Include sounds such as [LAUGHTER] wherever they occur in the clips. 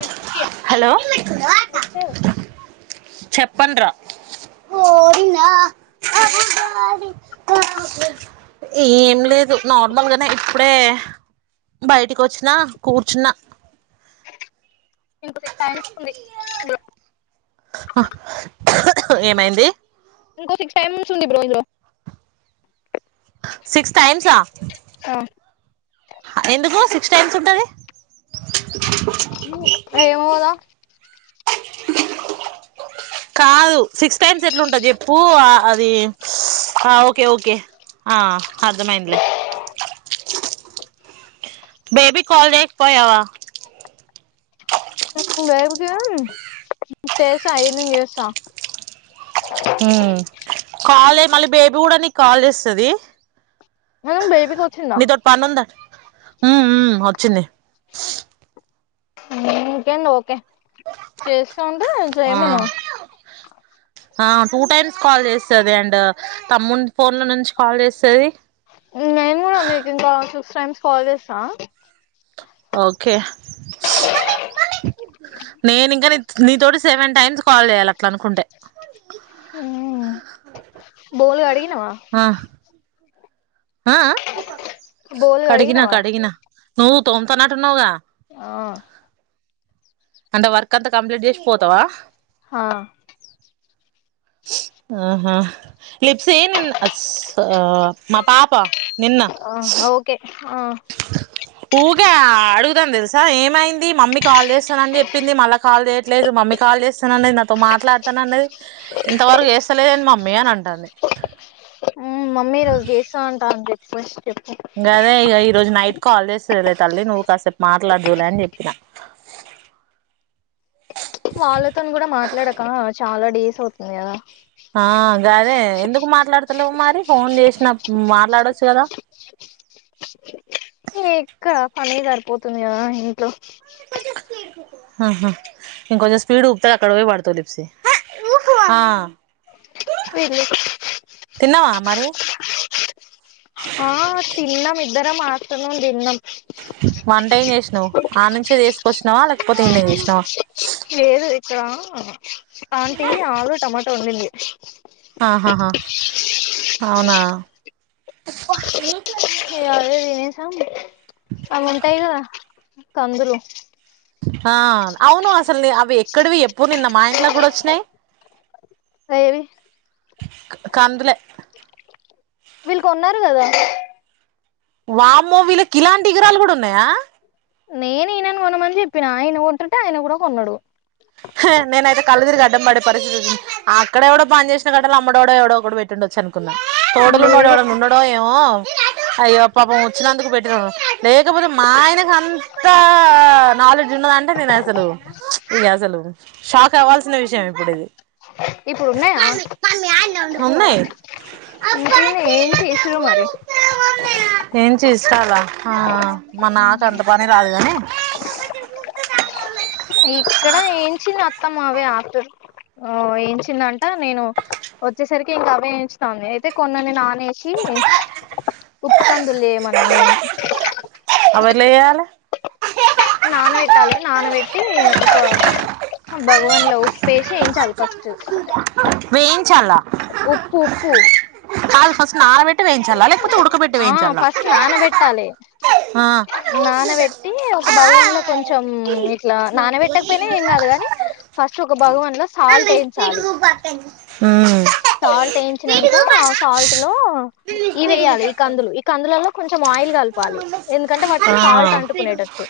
ప్లస్కి hello చెప్పండ్ రా ఏం జేస్తా ఏం లేదు నార్మల్ గానే ఇప్పుడే బయటికొచ్చినా కూర్చున్న [UNINTELLIGIBLE] ఏమైంది ఇంకో సిక్స్ టైమింగ్ వుంది బ్రో ఇందులో సిక్స్ టైమ్సా ఎందుకు సిక్స్ టైమ్స్ వంటది ఉ ఏమో దా కాదు సిక్స్ టైమ్స్ ఎట్లుంటాంది జెప్పు ఆ అది ఆ ఓకే ఓకే ఆ అర్థమైందిలే. Baby call చెయ్యకపోయావా? వైబుకి చేసా ఈవెనింగ్ చేస్సా మ్ కాల్ చెయ్ మళ్ళీ బేబీ కూడా నీకు కాల్ చేస్తది. మనం బేబీకి వచ్చిందా నీతోట్ పన్నుంద ఉమ్ ఉమ్ వచ్చింది. మ్ ఓకే అండి ఓకే చేస్ సౌండ్ ఆ జయమును. ఆ టూ టైమ్స్ కాల్ చేస్తది. అండ్ తమ్మున్ ఫోన్ల నుంచి కాల్ చేస్తది. నేను కూడా మీకు ఇంకా సిక్స్ టైమ్స్ కాల్ చేస్తా ఓకే నేను ఇంకా నీ నీతోటి సెవెన్ టైమ్స్ కాల్ చేయాలి అట్లా అనుకుంటే ఉమ్ బోలు గడిగినవా? ఆ ఆ ఆ బోలు కడిగిన కడిగినవా కడిగిన నువ్వు తోంత నట్టున్నావ్ గా ఆ అంటే వర్క్ అంతా కంప్లీట్ జేసి పోతవా? హా ఆహా లిప్సి నిన్న అస్ ఆ మా పాప నిన్న ఓకే ఆ ఊగే అడుగుతాం దెల్సా ఏమైంది మమ్మీక్ కాల్ చేస్తానని చెప్పింది. మళ్ళా కాల్ చేయట్లేదు, మమ్మీ కాల్ చేస్తానన్నది నాతో మాట్లాడతానన్నది. ఇంతవరకు ఏస్తలేదేంది మమ్మీ అని అంటాంది. ఉమ్ మమ్మీ ఈరోజు గేస్తా అంటాంది ఫస్ గదే ఇక ఈరోజు నైట్ కాల్ చేస్తలే తల్లి నువ్వు కాసేపు మాట్లాడ్ జూలే అని చెప్పిన వాళ్ళతో కూడా మాట్లాడక చాలా డేస్ ఔతుంది గదా? ఆ గదే ఎందుకు మాట్లాడతలేవు మరి ఫోన్ చేసిన మాట్లాడొచ్చు కదా ఎక్క పని సరిపోతుంది కదా ఇట్లో ఆహ ఇంకొంచెం స్పీడ్ ఊపితే అక్కడ పోయిపడతది లిప్సి ఆ వీళ్ళు తిన్నావా మరి? ఆ తిన్నం ఇద్దరం ఆఫ్టర్నూన్ తిన్నం. కొష్నావా లేకపోతే ఈడ్నే చేసినావా? లేదు ఇక్కడ ఆంటీ ఆలు టమాటా వండింది. ఆహాహా అవునా! ఇక అవే తినేసాం అవి ఉంటాయి కదా కందురు ఆ అవును అసలు అవి ఎక్కడివి ఎప్పుడు నిన్న మా ఇంట్లో కూడా వచ్చినాయి. ఏవి కందులే వీళ్ కొన్నారు కదా? వామో వీళ్ళకి ఇలాంటి గిరాలు కూడా ఉన్నాయా? నేను ఈయనను కొనమని చెప్పిన ఆయన కొంటుంటే ఆయన కూడా కొన్నాడు. హె నేనైతే కళ్ళుతిరిగి అడ్డం పడే పరిస్థితి అక్కడే ఎవడో పంచేసిన కడల అమ్మడోడు ఎవడో ఒకడు పెట్టిండచ్చు అని కున్నా తోడలున్నోడెవడన్నాడో ఏమో ఆ అయ్యో పాపం వచ్చినందుకు పెట్టిన లేకపోతే మా ఆయనకు అంత నాలెడ్జ్ ఉన్నదా అంటే నేనసలు ఇగ అసలు షాక్ అవ్వాల్షిన విషయం ఇప్పుడు ఇది ఇప్పుడు ఉన్నాయా? ఉన్నాయ్. ఉంటేనే ఏంచి ఇసురు మరి ఏం చేస్తాల ఆ మా నాకు అంత పని రాదు కాని బె జాల ఇక్కడ ఏంచంది అత్తమ్మావే ఆతులు ఆ ఏంచిందంట నేను వచ్చేసరికి ఇంకా అవేయించుతాంది అయితే కొన్నిన్ని నానేేసి ఉప్పు కందులుమన్నా నేను అలాల నానబెట్టాలి నానబెట్టి ఇంకా భగవాన్ లో ఉప్పేసి ఏం చాలు ఫస్ట్ వేయించాల ఉప్పు ఉప్పు అది ఫస్ట్ నానబెట్టి వేయించాల అ ఆ ఫస్ట్ నానబెట్టాలి నానబెట్టి ఒక భగవన్లో కొంచెం ఇట్లా నానబెట్టకపోయినా ఏం కాదు కాని ఆ ఫస్ట్ ఒక భగవాన్ లో సాల్ట్ వేయించాలి హమ్ సాల్ట్ వేయించినాక ఆ సాల్ట్ లో ఇ వేయాలి ఈ కందులు ఈ కందులలో కొంచెం ఆయిల్ కలపాలి ఎందుకంటే వాటికి సాల్ట్ అంటుకునేటట్టు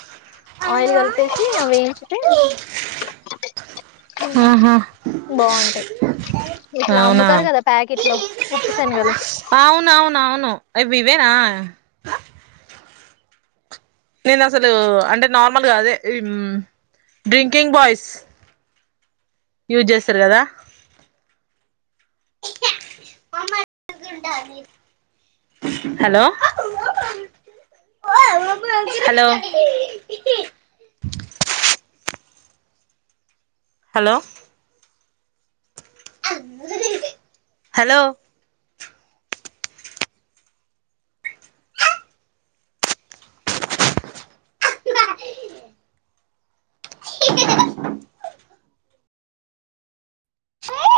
ఆయిల్ కలిపితే పేసి ఏ వేయించట ఆహా బాగుంటాయి ఇట్లా అవునా అమ్ముతారు కదా ప్యాకెట్ లో ఉప్పు శనగలు అవునవునవును అవి ఇవేనా నేను అసలు అంటే నార్మల్గా అదే డ్రింకింగ్ బాయ్స్ యూజ్ చేస్తారు కదా [INAUDIBLE] హలో హలో [INAUDIBLE] హలో హలో [INAUDIBLE] [INAUDIBLE]